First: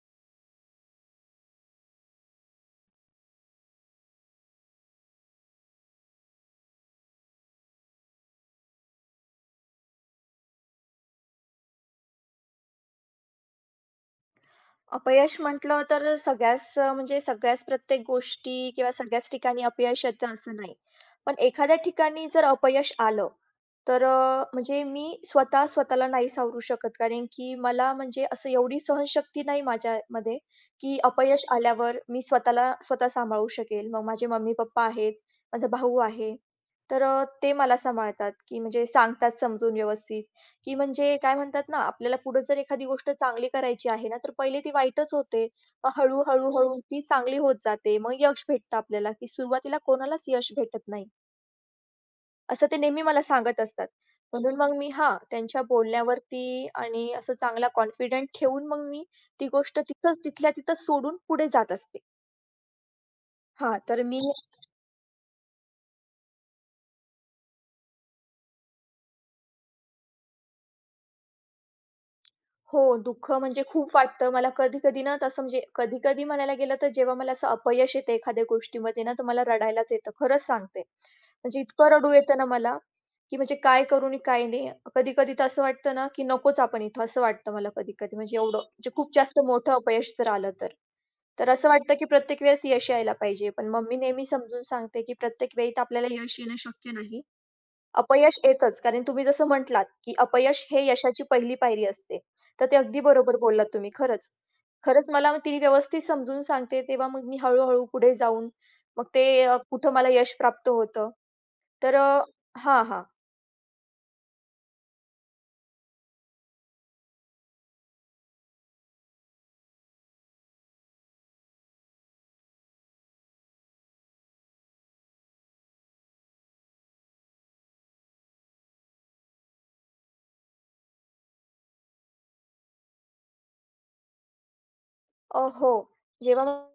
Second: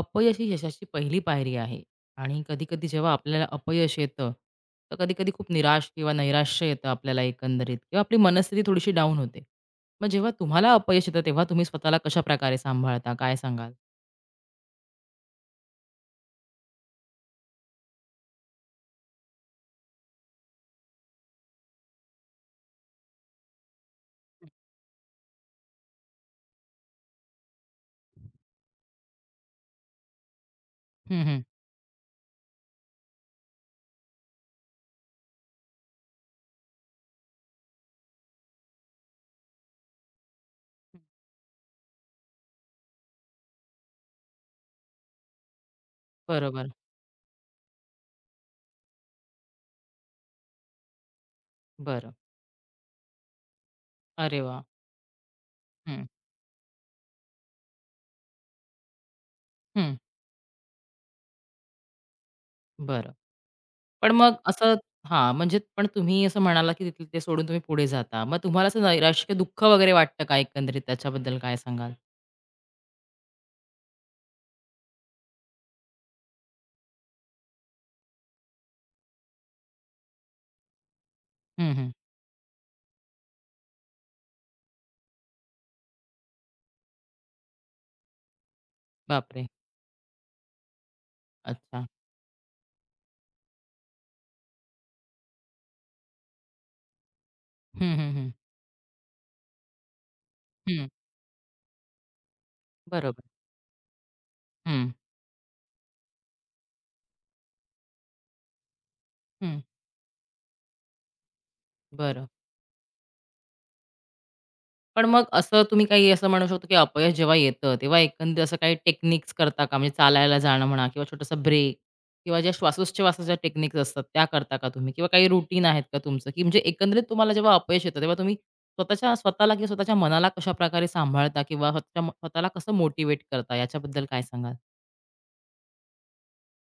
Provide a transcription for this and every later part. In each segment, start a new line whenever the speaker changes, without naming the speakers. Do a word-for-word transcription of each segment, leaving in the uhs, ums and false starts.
अपयश ही यशाची पहिली पायरी आहे आणि कधी-कधी जेव्हा आपल्याला अपयश येतं, तर कधी-कधी खूप निराश किंवा नैराश्य येतं आपल्याला एकंदरीत किंवा आपली मनस्थिती थोडीशी डाऊन होते. मग जेव्हा तुम्हाला अपयश येतं, तेव्हा तुम्ही स्वतःला कशाप्रकारे सांभाळता? काय सांगाल?
अपयश म्हटलं तर सगळ्याच अ, म्हणजे सगळ्याच प्रत्येक गोष्टी किंवा सगळ्याच ठिकाणी अपयश येतं असं नाही. पण एखाद्या ठिकाणी जर अपयश आलं, तर अ, म्हणजे मी स्वतः स्वतःला नाही सावरू शकत. कारण की मला म्हणजे असं एवढी सहनशक्ती नाही माझ्यामध्ये, की
हं, हं.
अपयश आल्यावर मी स्वतःला स्वतः सांभाळू शकेल. मग माझे मम्मी-पप्पा आहेत, माझा भाऊ आहे. तर अ, ते मला सांभाळतात, की म्हणजे सांगतात समजून व्यवस्थित. की म्हणजे काय म्हणतात ना, आपल्याला पुढे जर एखादी गोष्ट चांगली करायची आहे ना, तर पहिले ती वाईटच होते. मग हळू, हळू, हळू
बरोबर.
हो. ती चांगली होत जाते. मग यश भेटतं आपल्याला, की सुरुवातीला कोणालाच यश भेटत नाही.
बरं.
असं ते नेहमी मला सांगत असतात.
अरे
म्हणून
वाह!
मग मी हां, त्यांच्या
हं,
बोलण्यावरती आणि असं चांगला कॉन्फिडंट ठेवून मग मी ती गोष्ट
हं.
तिथंच, तिथल्या तिथं सोडून पुढे जात असते.
बरं.
हां, तर
पण
मी
मग असं हां, म्हणजे पण तुम्ही असं म्हणाला, की तिथलं ते सोडून तुम्ही पुढे जाता. मग तुम्हाला असं नैराश्य किंवा दुःख वगैरे वाटतं का एकंदरीत त्याच्याबद्दल काय सांगाल?
हो, दुःख म्हणजे खूप वाटतं. मला कधी-कधी ना तसं म्हणजे कधी-कधी म्हणायला गेलं तर जेव्हा मला असं अपयश येतं एखाद्या गोष्टीमध्ये ना, तर मला रडायलाच येतं. खरंच सांगते. म्हणजे
हं,
इतकं
हं.
रडू येतं ना मला, की म्हणजे काय करू आणि काय नाही. कधी-कधी तर असं वाटतं ना, की नकोच आपण इथं असं वाटतं मला कधी-कधी. म्हणजे एवढं म्हणजे खूप जास्त
बापरे!
मोठं अपयश जर आलं तर. तर असं
अच्छा.
वाटतं की प्रत्येक वेळेस यश यायला पाहिजे. पण मम्मी नेहमी समजून सांगते, की प्रत्येक वेळी तर आपल्याला यश येणं शक्य नाही.
हं, हं, हं.
अपयश येतच. कारण तुम्ही जसं म्हटलात, की अपयश हे यशाची पहिली पायरी असते. तर ते अगदी
बरोबर.
बरोबर बोललात तुम्ही खरंच.
हं,
खरंच मला ती व्यवस्थित समजून सांगते, तेव्हा मग मी हळू पुढे जाऊन मग ते अ,
हं.
कुठं मला यश प्राप्त होतं. तर अ
बरं.
हां, हां.
पण मग असं तुम्ही काही असं म्हणू शकतो, की अपयश जेव्हा येतं, तेव्हा एकंदरीत असं काही टेक्निक्स करता का? म्हणजे चालायला जाणं म्हणा किंवा छोटासा ब्रेक किंवा ज्या श्वासोच्छवासाच्या टेक्निक्स असतात, त्या करता का तुम्ही? किंवा काही रुटीन आहेत का तुमचं? की म्हणजे एकंदरीत तुम्हाला जेव्हा अपयश येतं, तेव्हा तुम्ही स्वतःच्या स्वतःला किंवा स्वतःच्या मनाला कशाप्रकारे सांभाळता किंवा स्वतः स्वतःला कसं मोटिव्हेट करता? याच्याबद्दल काय सांगाल?
अ, हो. जेव्हा मग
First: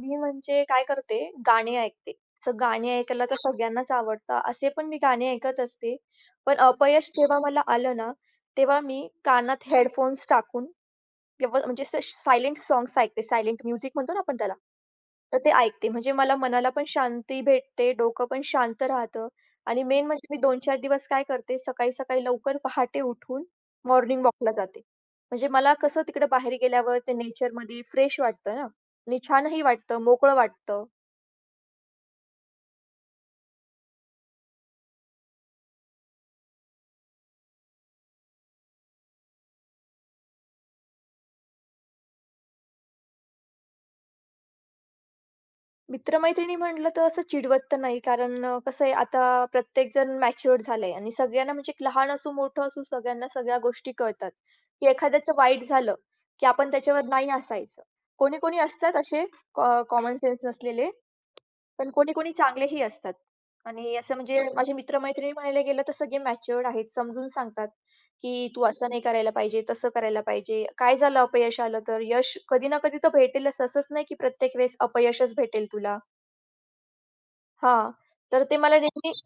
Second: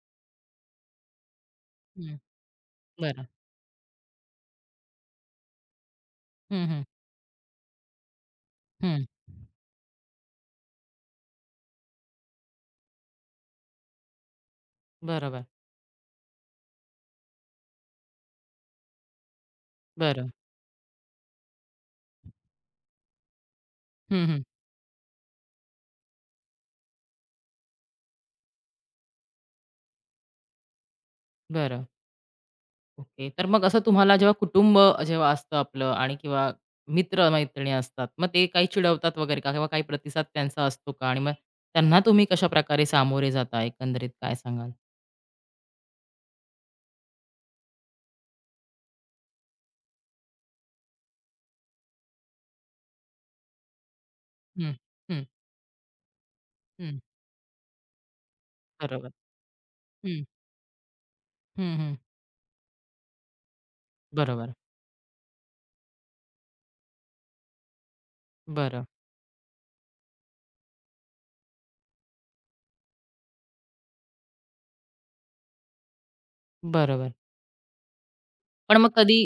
मी म्हणजे काय करते, गाणी ऐकते.
हं.
तर गाणी ऐकायला
बरं.
तर सगळ्यांनाच आवडतं. असे पण मी गाणी ऐकत असते. पण
हं, हं.
अपयश जेव्हा मला आलं ना, तेव्हा मी
हं.
कानात हेडफोन्स टाकून व्यव म्हणजे असं सायलेंट सॉन्ग्स ऐकते. सायलेंट म्युझिक म्हणतो ना आपण त्याला. तर
बरोबर.
ते ऐकते. म्हणजे मला मनाला पण शांती भेटते, डोकं पण शांत राहतं आणि मेन म्हणजे
बरं.
मी दोन ते चार दिवस काय करते, सकाळी-सकाळी लवकर पहाटे उठून मॉर्निंग
हं, हं.
वॉकला जाते. म्हणजे मला कसं तिकडे बाहेर गेल्यावर ते नेचरमध्ये फ्रेश वाटतं ना आणि छानही वाटतं, मोकळं वाटतं.
बरं. ओके. तर मग असं तुम्हाला जेव्हा कुटुंब जेव्हा असतं आपलं आणि किंवा मित्र-मैत्रिणी असतात, मग ते काही चिडवतात वगैरे का? किंवा काही प्रतिसाद त्यांचा असतो का? आणि मग त्यांना तुम्ही कशाप्रकारे सामोरे जाता एकंदरीत काय सांगाल?
मित्र-मैत्रिणी म्हटलं तर असं चिडवत तर नाही. कारण अ, कसं आहे आता प्रत्येकजण मॅच्युअर्ड झालाय आणि सगळ्यांना म्हणजे एक लहान असो, मोठं असो सगळ्यांना सगळ्या गोष्टी कळतात,
हं,
की
हं,
एखाद्याचं वाईट झालं, की आपण
हं.
त्याच्यावर नाही हसायचं. कोणी-कोणी असतात
बरोबर.
असे अ, कॉमन
हं,
सेन्स नसलेले,
हं,
पण
हं.
कोणी-कोणी चांगलेही असतात. आणि असं म्हणजे
बरोबर.
माझे मित्र म्हणायला गेलं तर सगळे मॅच्युअर्ड आहेत. समजून सांगतात, की "तू
बरं,
असं नाही करायला पाहिजे, तसं करायला पाहिजे." काय झालं अपयश आलं तर यश कधी ना कधी तर भेटेलच. असंच नाही की प्रत्येक वेळेस अपयशच भेटेल तुला.
बरोबर.
हां. तर ते
पण
मला
मग
नेहमी
कधी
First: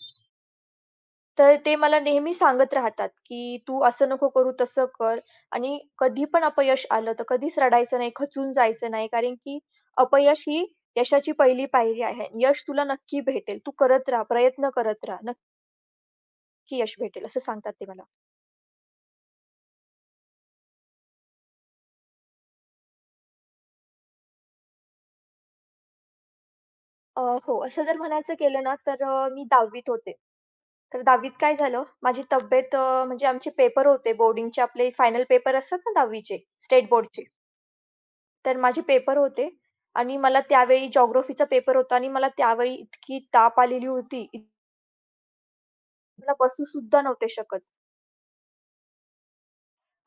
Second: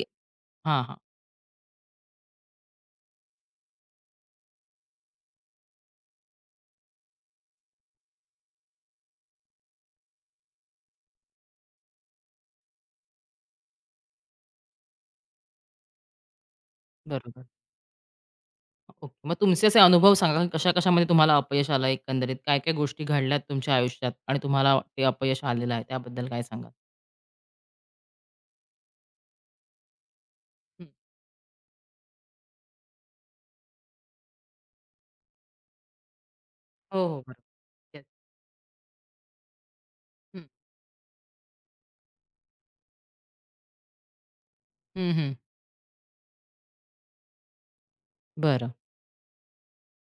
हां, हां.
तर ते मला नेहमी सांगत राहतात, की "तू असं नको करू, तसं कर." आणि कधी पण अपयश आलं तर कधीच रडायचं नाही, खचून जायचं नाही. कारण की अपयश ही यशाची पहिली पायरी आहे. यश तुला नक्की भेटेल. तू करत राहा, प्रयत्न करत राहा. नक्की यश भेटेल, असं
बरोबर.
सांगतात ते मला.
ओके. मग तुमचे असे अनुभव सांगा, कशा-कशामध्ये तुम्हाला अपयश आलं एकंदरीत? काय-काय गोष्टी घडल्यात तुमच्या आयुष्यात आणि तुम्हाला ते अपयश आलेलं आहे त्याबद्दल काय सांगाल?
अ, हो, असं जर म्हणायचं केलं ना, तर अ, मी दहावी होते.
हं.
तर दहावी काय झालं, माझी तब्येत अ, म्हणजे आमचे पेपर होते बोर्डिंगचे आपले फायनल पेपर असतात ना दहावी स्टेट
हो,
बोर्डचे.
हो. बरोबर. येस.
तर माझे पेपर होते आणि मला
हं,
त्यावेळी जिओग्राफीचा पेपर होता आणि मला त्यावेळी इतकी ताप आलेली होती, इत-
हं, हं.
मला बसू सुद्धा नव्हते शकत
बरं.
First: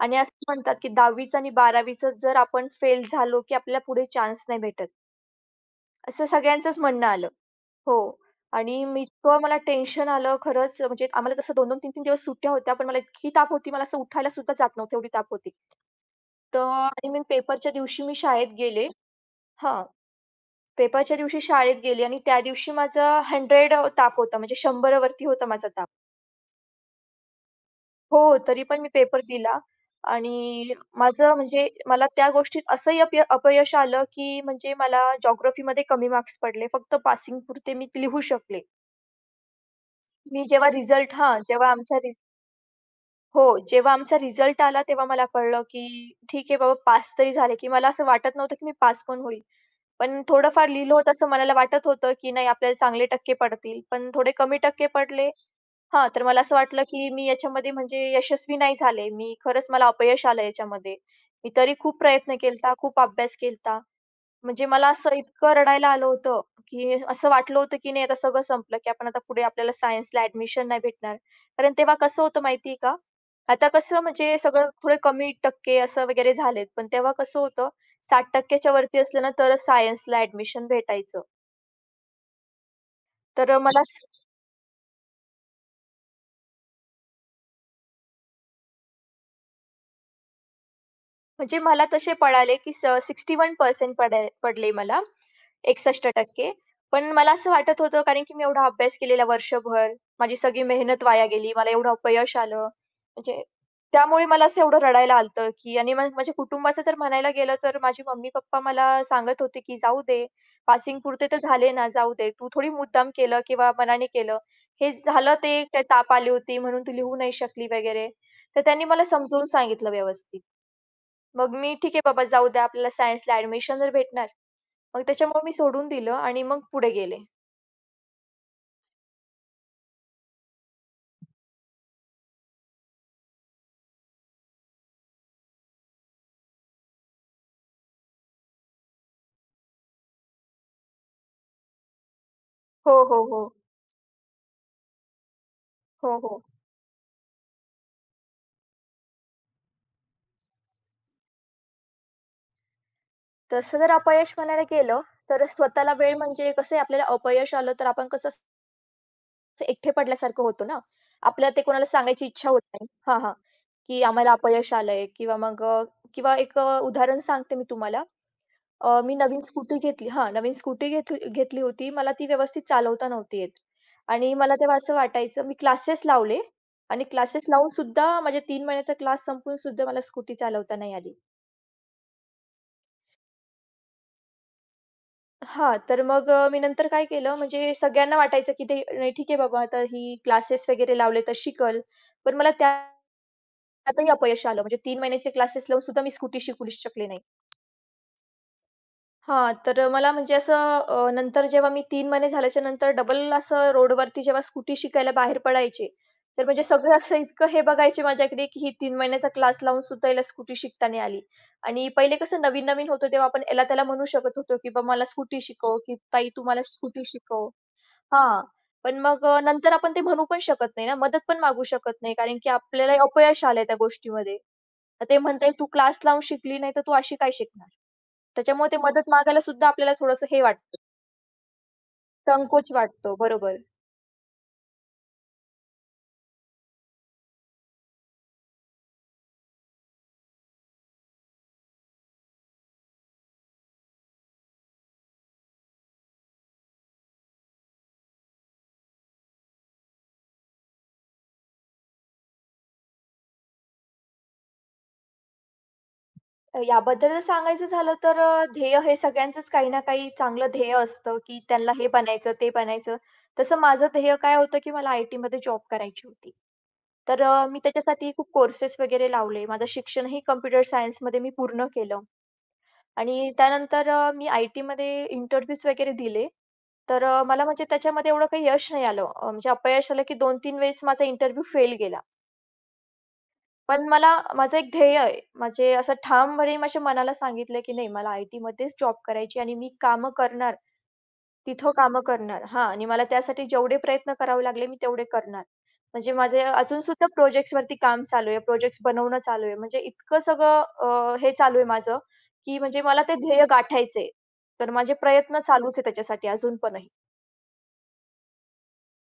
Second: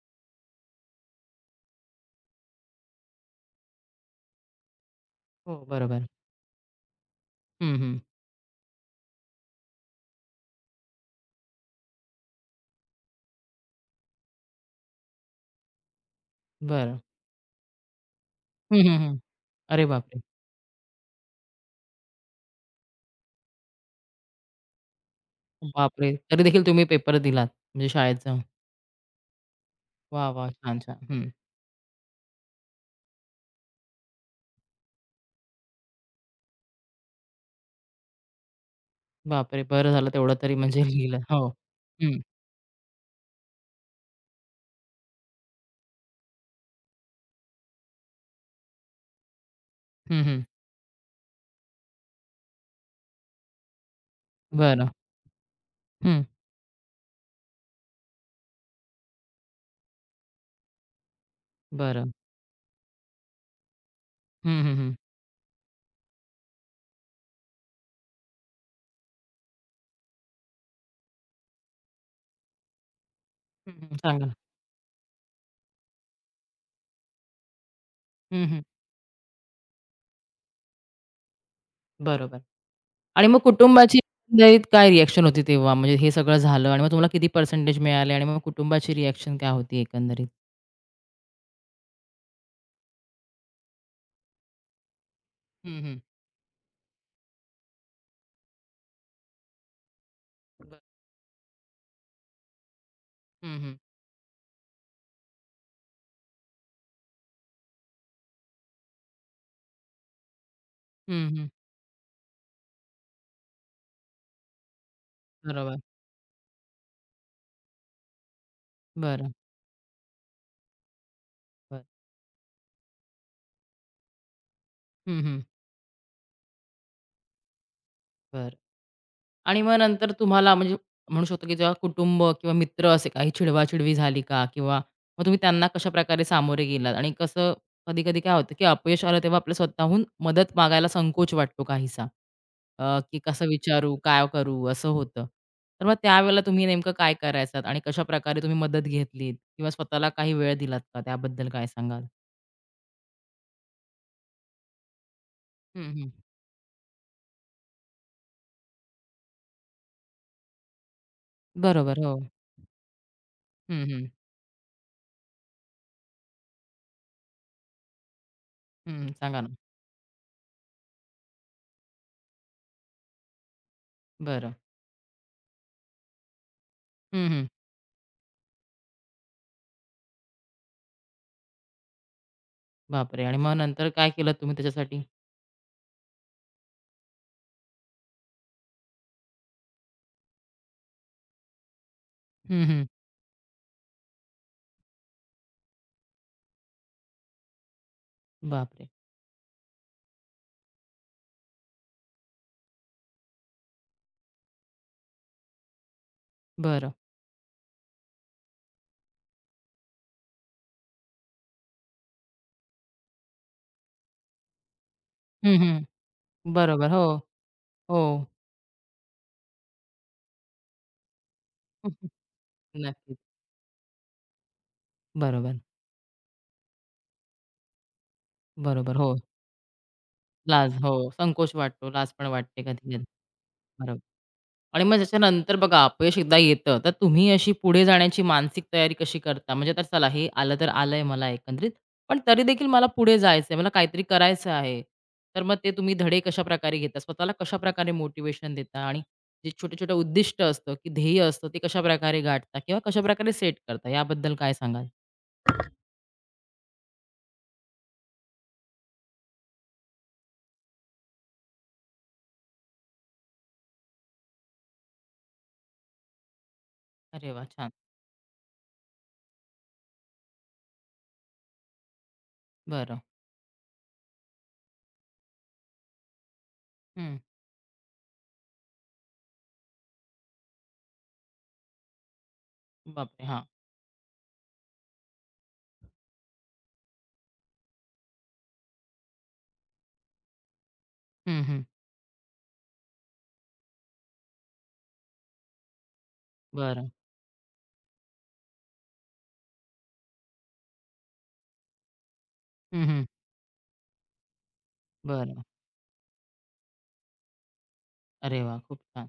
आणि असं म्हणतात, की दहावीचं आणि बारावीचं जर आपण फेल झालो, की आपल्याला पुढे चान्स नाही भेटत.
हो, बरोबर.
असं सगळ्यांचंच म्हणणं आलं.
हं,
हो.
हं.
आणि मी इतकं मला टेन्शन आलं खरंच म्हणजे आम्हाला तसं दोन दोन, तीन तीन दिवस सुट्ट्या होत्या, पण मला इतकी ताप होती, मला असं उठायला सुद्धा जात नव्हतं, एवढी ताप होती. तर
बरं.
आणि मी पेपरच्या दिवशी मी शाळेत
हं,
गेले
हं, हं.
हां.
अरे बापरे!
पेपरच्या दिवशी शाळेत गेली आणि त्या दिवशी माझा शंभर ताप होता, म्हणजे शंभर वरती होता माझा ताप.
बापरे! तरी देखील तुम्ही पेपर दिलात म्हणजे शाळेत
हो,
जाऊन.
तरी पण मी पेपर दिला
वाह, वाह!
आणि
छान, छान. हं.
माझं म्हणजे मला त्या गोष्टीत असंही अपय अपयश आलं, की म्हणजे मला जिओग्राफीमध्ये कमी मार्क्स पडले. फक्त पासिंग पासिंगपुरते मी लिहू शकले.
बापरे! बरं झालं तेवढं
मी
तरी
जेव्हा
म्हणजे
रिझल्ट
लिहिलं.
हां,
हो.
जेव्हा आमचा रि
हं.
हो, जेव्हा आमचा रिझल्ट आला तेव्हा मला कळलं, की ठीक आहे बाबा पास तरी झाले, की मला असं वाटत नव्हतं, की मी पास पण होईल. पण
हं, हं.
थोडंफार लिहिलं होतं असं मनाला वाटत होतं, की नाही आपल्याला चांगले टक्के पडतील. पण थोडे कमी टक्के
बरं.
पडले. हां, तर
हं.
मला असं वाटलं, की मी याच्यामध्ये म्हणजे यशस्वी नाही झाले. मी खरंच मला अपयश आलं याच्यामध्ये. मी तरी खूप
बरं.
प्रयत्न केला होता, खूप अभ्यास केला
हं,
म्हणजे
हं,
मला
हं.
असं इतकं रडायला आलं होतं, की असं वाटलं होतं, की नाही आता सगळं संपलं, की आपण आता पुढे आपल्याला सायन्सला ॲडमिशन नाही भेटणार. कारण तेव्हा कसं होतं माहिती आहे का? आता
हं, हं.
कसं
सांगा.
म्हणजे सगळं थोडे कमी टक्के असं वगैरे झालेत. पण तेव्हा कसं होतं
हं,
साठ टक्के
हं.
च्या वरती असलं ना तरच सायन्सला ॲडमिशन भेटायचं.
बरोबर आणि मग
तर मला
कुटुंबाची एकंदरीत काय रिएक्शन होती तेव्हा? म्हणजे हे सगळं झालं आणि मग तुम्हाला किती पर्सेंटेज मिळाले आणि मग कुटुंबाची रिएक्शन काय होती एकंदरीत?
म्हणजे मला तसे पळाले, की स एकसष्ट टक्के पडे पडले मला,
हं, हं.
एकसष्ट टक्के पण मला असं वाटत होतं कारण की मी एवढा अभ्यास केलेला वर्षभर, माझी सगळी
बरं.
मेहनत वाया गेली, मला एवढं अपयश आलं, म्हणजे
हं, हं.
त्यामुळे मला असं एवढं रडायला आलं होतं, की आणि मग माझ्या कुटुंबाचं जर म्हणायला गेलं तर माझे मम्मी-पप्पा मला सांगत होते, की "जाऊ दे, पासिंग पुरते
हं,
तर
हं.
झाले ना, जाऊ दे. तू थोडी मुद्दाम केलं किंवा मनाने केलं. हे झालं ते
बरोबर.
काय ताप आली होती म्हणून तू लिहू नाही शकली वगैरे." तर त्यांनी मला
बरं,
समजावून सांगितलं व्यवस्थित. मग मी
बरं.
ठीक आहे बाबा जाऊ द्या आपल्याला सायन्सला ॲडमिशन तर भेटणार. मग
हं, हं.
त्याच्यामुळे मी सोडून दिलं आणि मग पुढे गेले.
बरं. आणि मग नंतर तुम्हाला म्हणजे म्हणू शकतो, की जेव्हा कुटुंब किंवा मित्र असे काही चिडवा-चिडवी झाली का? किंवा मग तुम्ही त्यांना कशाप्रकारे सामोरे गेलात? आणि कसं कधी-कधी काय होतं, की अपयश आलं तेव्हा आपल्याला स्वतःहून मदत मागायला संकोच वाटतो काहीसा. अ,
हो,
की
हो, हो.
कसं विचारू? काय करू? असं होतं. तर मग
हो,
त्यावेळेला
हो.
तुम्ही नेमकं काय करायचात? आणि कशाप्रकारे तुम्ही मदत घेतलीत? किंवा स्वतःला काही वेळ दिलात का? त्याबद्दल काय सांगाल?
तसं जर अपयश म्हणायला गेलं, तर
हं,
स्वतःला
हं.
वेळ म्हणजे कसं आहे आपल्याला अपयश आलं तर आपण कसं असं एकटे पडल्यासारखं होतो ना. आपल्याला ते कोणाला
बरोबर. हो.
सांगायची इच्छा होत नाही. हां, हां.
हं,
की
हं.
आम्हाला अपयश आलंय किंवा मग अ, किंवा एक अ, उदाहरण सांगते मी तुम्हाला. अ,
हं,
मी नवीन
सांगा ना.
स्कूटी घेतली हां, नवीन स्कूटी घेतली घेतली होती. मला ती व्यवस्थित चालवता नव्हती येत आणि
बरं.
मला तेव्हा असं वाटायचं मी क्लासेस लावले आणि
हं, हं.
क्लासेस लावून सुद्धा माझे तीन महिन्याचा क्लास संपून सुद्धा मला स्कूटी चालवता नाही आली.
बापरे! आणि मग नंतर काय केलत तुम्ही त्याच्यासाठी?
हां, तर मग अ, मी नंतर काय केलं म्हणजे सगळ्यांना वाटायचं की ते नाही ठीक आहे बाबा आता ही क्लासेस वगैरे लावले तर शिकल. पण मला
हं, हं.
त्यातही अपयश आलं. म्हणजे तीन महिन्याचे क्लासेस लावून सुद्धा मी स्कूटी शिकू शकले नाही.
बापरे!
हां, तर मला म्हणजे असं अ, नंतर जेव्हा मी तीन महिने झाल्याच्या नंतर डबल असं रोडवरती जेव्हा स्कूटी शिकायला बाहेर पडायचे, तर म्हणजे
बरं.
सगळं असं इतकं हे बघायचे माझ्याकडे, की ही तीन महिन्याचा क्लास लावून सुद्धा हिला स्कूटी शिकता नाही आली. आणि पहिले कसं नवीन-नवीन होतो तेव्हा आपण याला त्याला म्हणू शकत होतो, की "बा मला स्कूटी
हं,
शिकव"
हं.
की "ताई तू मला
बरोबर.
स्कूटी
हो,
शिकव."
हो.
हां. पण मग अ, नंतर आपण ते म्हणू पण शकत नाही ना, मदत पण मागू शकत नाही, कारण की आपल्याला
नक्कीच.
अपयश आलंय त्या गोष्टीमध्ये. तर ते म्हणताय,
बरोबर,
"तू क्लास लावून शिकली नाही, तर तू अशी काय शिकणार?" त्याच्यामुळे ते
बरोबर.
मदत
हो.
मागायला सुद्धा आपल्याला थोडंसं हे
लाज.
वाटतं,
हो, संकोच वाटतो. लाज पण वाटते
संकोच
कधी-कधी.
वाटतो. बरोबर.
बरोबर. आणि मग त्याच्यानंतर बघा अपयश एकदा येतं, तर तुम्ही अशी पुढे जाण्याची मानसिक तयारी कशी करता? म्हणजे तर चला हे आलं तर आलंय मला एकंदरीत, पण तरी देखील मला पुढे जायचंय, मला काहीतरी करायचं आहे. तर मग ते तुम्ही धडे कशाप्रकारे घेता? स्वतःला कशाप्रकारे मोटिव्हेशन देता? आणि जे छोटे-छोटे उद्दिष्ट असतं, की ध्येय असतं, ते कशाप्रकारे गाठता किंवा कशाप्रकारे सेट करता? याबद्दल काय सांगाल?
याबद्दल जर सांगायचं झालं तर अ, ध्येय हे सगळ्यांचंच काही ना काही चांगलं ध्येय असतं, की त्यांना हे बनायचं, ते बनायचं. तसं माझं ध्येय काय होतं, की मला आय-टीमध्ये जॉब करायची होती. तर
अरे
अ,
वाह!
मी
छान.
त्याच्यासाठी खूप कोर्सेस वगैरे लावले. माझं शिक्षणही कॉम्प्युटर सायन्समध्ये मी पूर्ण केलं
बरं.
आणि त्यानंतर अ, मी आय-टीमध्ये इंटरव्ह्यूज वगैरे दिले. तर
हं.
अ, मला म्हणजे त्याच्यामध्ये एवढं काही यश नाही आलं. अ, म्हणजे अपयश आलं, की दोन तीन वेळेस माझा इंटरव्ह्यू फेल गेला.
बापरे! हां.
पण मला माझं एक ध्येय आहे. म्हणजे असं ठामपणे माझ्या मनाला सांगितलं, की नाही मला आय-टीमध्येच जॉब करायची आणि मी कामं करणार,
हं, हं.
तिथं कामं करणार. हां आणि मला त्यासाठी जेवढे प्रयत्न करावे लागले मी तेवढे करणार. म्हणजे माझे
बरं.
अजूनसुद्धा वरती काम चालू आहे. प्रोजेक्ट्स बनवणं चालू आहे. म्हणजे इतकं सगळं अ, हे चालू आहे माझं, की म्हणजे
हं,
मला
हं.
ते ध्येय गाठायचंय. तर माझे प्रयत्न
बरं.
चालूच आहे त्याच्यासाठी अजून पणही.
अरे वाह! खूप छान.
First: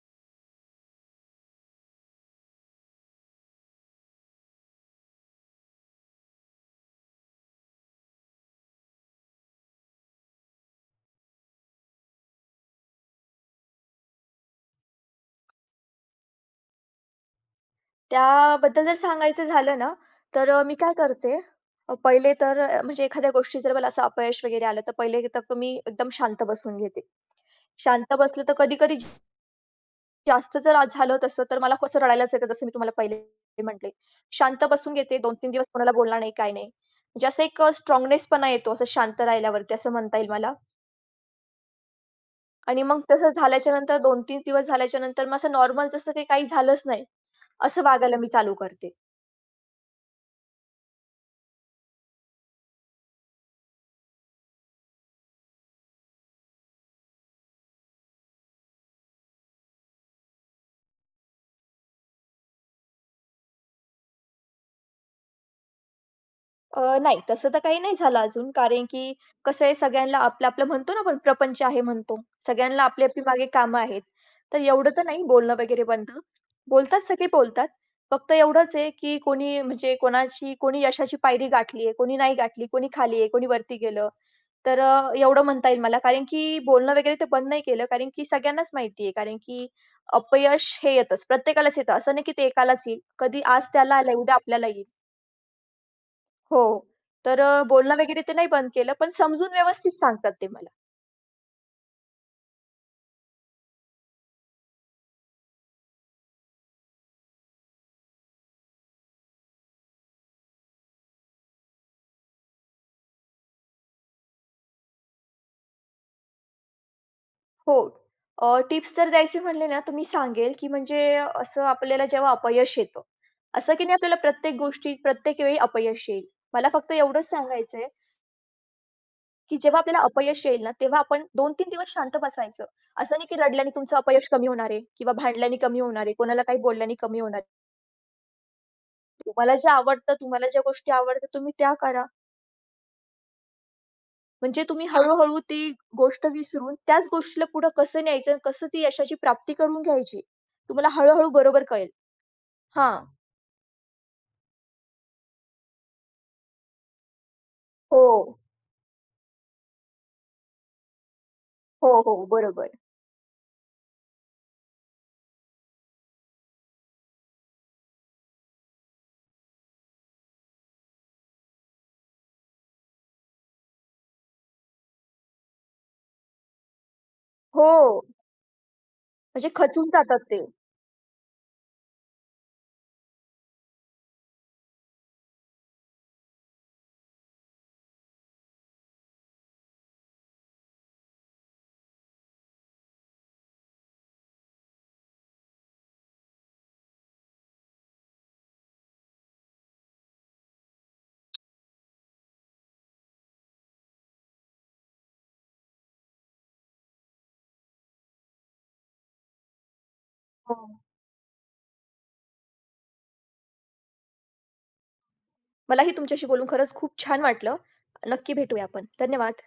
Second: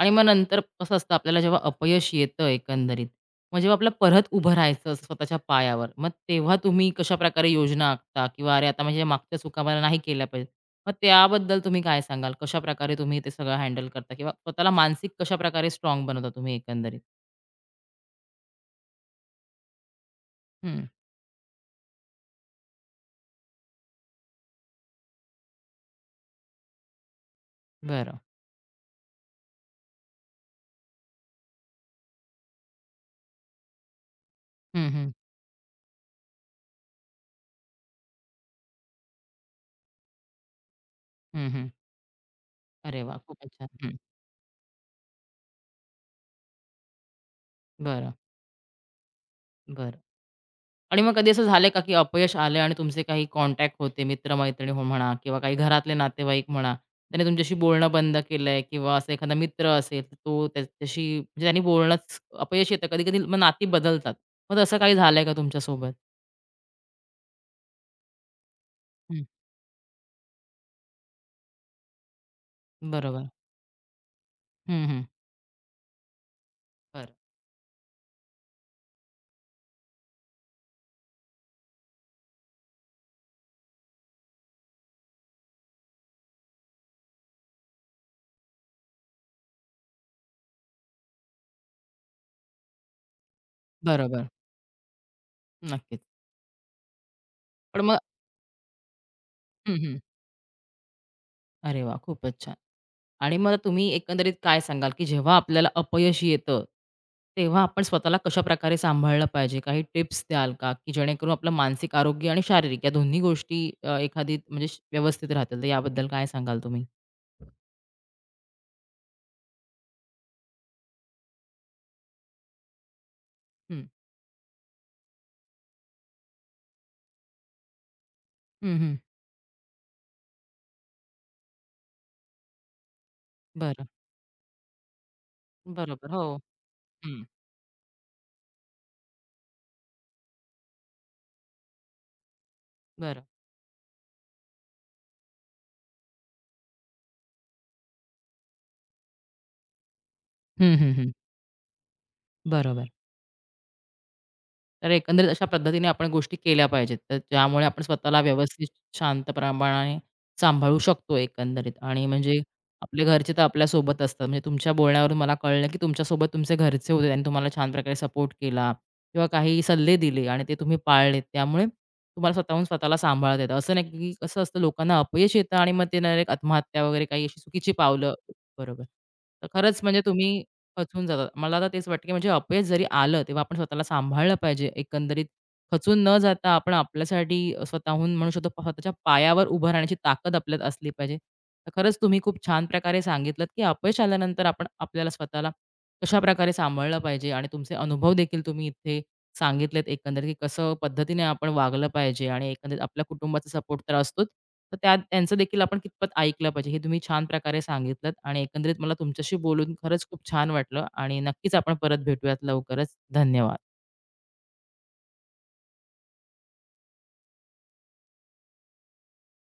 आणि मग नंतर कसं असतं आपल्याला जेव्हा अपयश येतं एकंदरीत, मग जेव्हा आपल्याला परत उभं राहायचं असं स्वतःच्या पायावर, मग तेव्हा तुम्ही कशाप्रकारे योजना आखता? किंवा अरे, आता म्हणजे मागच्या चुका मला नाही केल्या पाहिजेत. मग त्याबद्दल तुम्ही काय सांगाल? कशाप्रकारे तुम्ही ते सगळं हँडल करता किंवा स्वतःला मानसिक कशाप्रकारे स्ट्राँग बनवता तुम्ही एकंदरीत?
त्याबद्दल जर सांगायचं झालं ना, तर अ, मी
हं,
काय करते, अ, पहिले तर अ, म्हणजे एखाद्या गोष्टीत जर मला असं अपयश वगैरे आलं, तर पहिले तर मी एकदम शांत बसून घेते. शांत
बरं.
बसलं तर कधी-कधी जास्त जर आज झालं तसं, तर मला कसं रडायलाच येतं, जसं मी तुम्हाला पहिले म्हटले. शांत
हं,
बसून
हं.
घेते, दोन तीन दिवस कोणाला बोलणार नाही, काय नाही. म्हणजे असं एक अ, स्ट्राँगनेसपणा येतो असं शांत राहिल्यावरती, असं म्हणता येईल मला.
हं, हं.
आणि मग
अरे वाह!
तसं
खूपच छान.
झाल्याच्यानंतर
हं,
दोन तीन दिवस झाल्याच्यानंतर मग असं नॉर्मल जसं काही काही झालंच नाही, असं
बरं,
वागायला मी चालू करते.
बरं. आणि मग कधी असं झालंय का, की अपयश आलंय आणि तुमचे काही कॉन्टॅक्ट होते, मित्र-मैत्रिणी हो म्हणा किंवा काही घरातले नातेवाईक म्हणा, त्याने तुमच्याशी बोलणं बंद केलंय किंवा असा एखादा मित्र असेल, तर तो त्याच्याशी म्हणजे त्यांनी बोलणंच अपयश येतं. कधी-कधी मग नाती बदलतात. मग तसं काही झालंय का तुमच्यासोबत?
अ, नाही तसं तर काही नाही झालं अजून. कारण की
हं,
कसं आहे सगळ्यांना आपलं-आपलं म्हणतो ना आपण प्रपंच आहे म्हणतो. सगळ्यांना आपली-आपली
बरोबर.
मागे कामं आहेत. तर
हं,
एवढं तर
हं.
नाही बोलणं वगैरे बंद. बोलतात
बरं.
सगळे बोलतात. फक्त एवढंच आहे की कोणी म्हणजे कोणाची कोणी यशाची पायरी गाठली आहे, कोणी नाही गाठली, कोणी खाली आहे, कोणी वरती गेलं. तर अ, एवढं म्हणता येईल मला. कारण की बोलणं वगैरे तर बंद नाही केलं. कारण की सगळ्यांनाच माहिती आहे. कारण की अपयश हे येतंच. प्रत्येकालाच येतं. असं नाही की ते एकालाच येईल. कधी आज त्याला आलंय,
बरोबर.
उद्या आपल्याला येईल.
नक्कीच.
हो. तर अ,
पण मग
बोलणं वगैरे ते नाही बंद केलं, पण समजून
हं,
व्यवस्थित
हं.
सांगतात ते मला.
अरे वाह! खूपच छान. आणि मग तुम्ही एकंदरीत काय सांगाल, की जेव्हा आपल्याला अपयश येतं, तेव्हा आपण स्वतःला कशाप्रकारे सांभाळलं पाहिजे? काही टिप्स द्याल का? की जेणेकरून आपलं मानसिक आरोग्य आणि शारीरिक या दोन्ही गोष्टी अ, एखादी म्हणजे श- व्यवस्थित राहतील, तर याबद्दल काय सांगाल तुम्ही?
हो. अ, टिप्स जर द्यायचे म्हणले ना, तर मी सांगेल, की म्हणजे असं आपल्याला जेव्हा अपयश येतं, असं की
हं.
नाही आपल्याला प्रत्येक गोष्टीत, प्रत्येक वेळी अपयश येईल. मला फक्त एवढंच सांगायचंय,
हं, हं.
की जेव्हा आपल्याला अपयश येईल ना, तेव्हा आपण दोन तीन दिवस शांत बसायचं. असं नाही की रडल्याने
बरं.
तुमचं अपयश कमी होणार आहे किंवा भांडल्याने कमी होणार
बरोबर.
आहे,
हो.
कोणाला काही बोलल्याने कमी
हं.
होणार आहे. तुम्हाला जे आवडतं, तुम्हाला ज्या गोष्टी आवडतात, तुम्ही त्या करा.
बरं.
म्हणजे तुम्ही हळू-हळू ती गोष्ट विसरून त्याच गोष्टीला पुढं कसं न्यायचं आणि कसं ती यशाची प्राप्ती करून घ्यायची,
हं,
तुम्हाला
हं, हं.
हळू-हळू बरोबर कळेल.
बरोबर.
हां.
तर एकंदरीत अशा पद्धतीने आपण गोष्टी केल्या पाहिजेत. तर ज्यामुळे आपण
हो.
स्वतःला व्यवस्थित शांत प्रमाणाने सांभाळू शकतो एकंदरीत
हो,
आणि
हो.
म्हणजे
बरोबर.
आपले घरचे तर आपल्यासोबत असतात. म्हणजे तुमच्या बोलण्यावरून मला कळलं, की तुमच्यासोबत तुमचे घरचे होते आणि तुम्हाला छान प्रकारे सपोर्ट केला किंवा काही सल्ले दिले आणि ते तुम्ही पाळलेत. त्यामुळे तुम्हाला स्वतःहून स्वतःला सांभाळता येतं. असं नाही, की कसं असतं लोकांना अपयश येतं आणि मग ते डायरेक्ट आत्महत्या वगैरे काही अशी चुकीची
हो.
पावलं बरोबर. तर
म्हणजे
खरंच
खचून
म्हणजे
जातात ते.
तुम्ही खचून जातात. मला आता तेच वाटतं, की म्हणजे अपयश जरी आलं, तेव्हा आपण स्वतःला सांभाळलं पाहिजे. एकंदरीत खचून न जाता आपण आपल्यासाठी स्वतःहून म्हणू शकतो प- स्वतःच्या पायावर उभं राहण्याची ताकद आपल्यात असली पाहिजे. तर खरंच तुम्ही खूप छान प्रकारे सांगितलत, की अपयश आल्यानंतर आपण आपल्याला स्वतःला कशाप्रकारे सांभाळलं पाहिजे आणि तुमचे अनुभव देखील तुम्ही इथे सांगितलेत एकंदरीत, की कसं पद्धतीने आपण वागलं पाहिजे आणि एकंदरीत आपल्या कुटुंबाचा सपोर्ट तर असतोच. तर त्या त्यांचं देखील आपण कितपत ऐकलं पाहिजे, हे तुम्ही छान प्रकारे सांगितलंत आणि एकंदरीत मला तुमच्याशी बोलून खरंच खूप छान
हो.
वाटलं आणि नक्कीच आपण परत भेटूयात लवकरच. धन्यवाद.
मलाही तुमच्याशी बोलून खरंच खूप छान वाटलं. नक्की भेटूया आपण. धन्यवाद.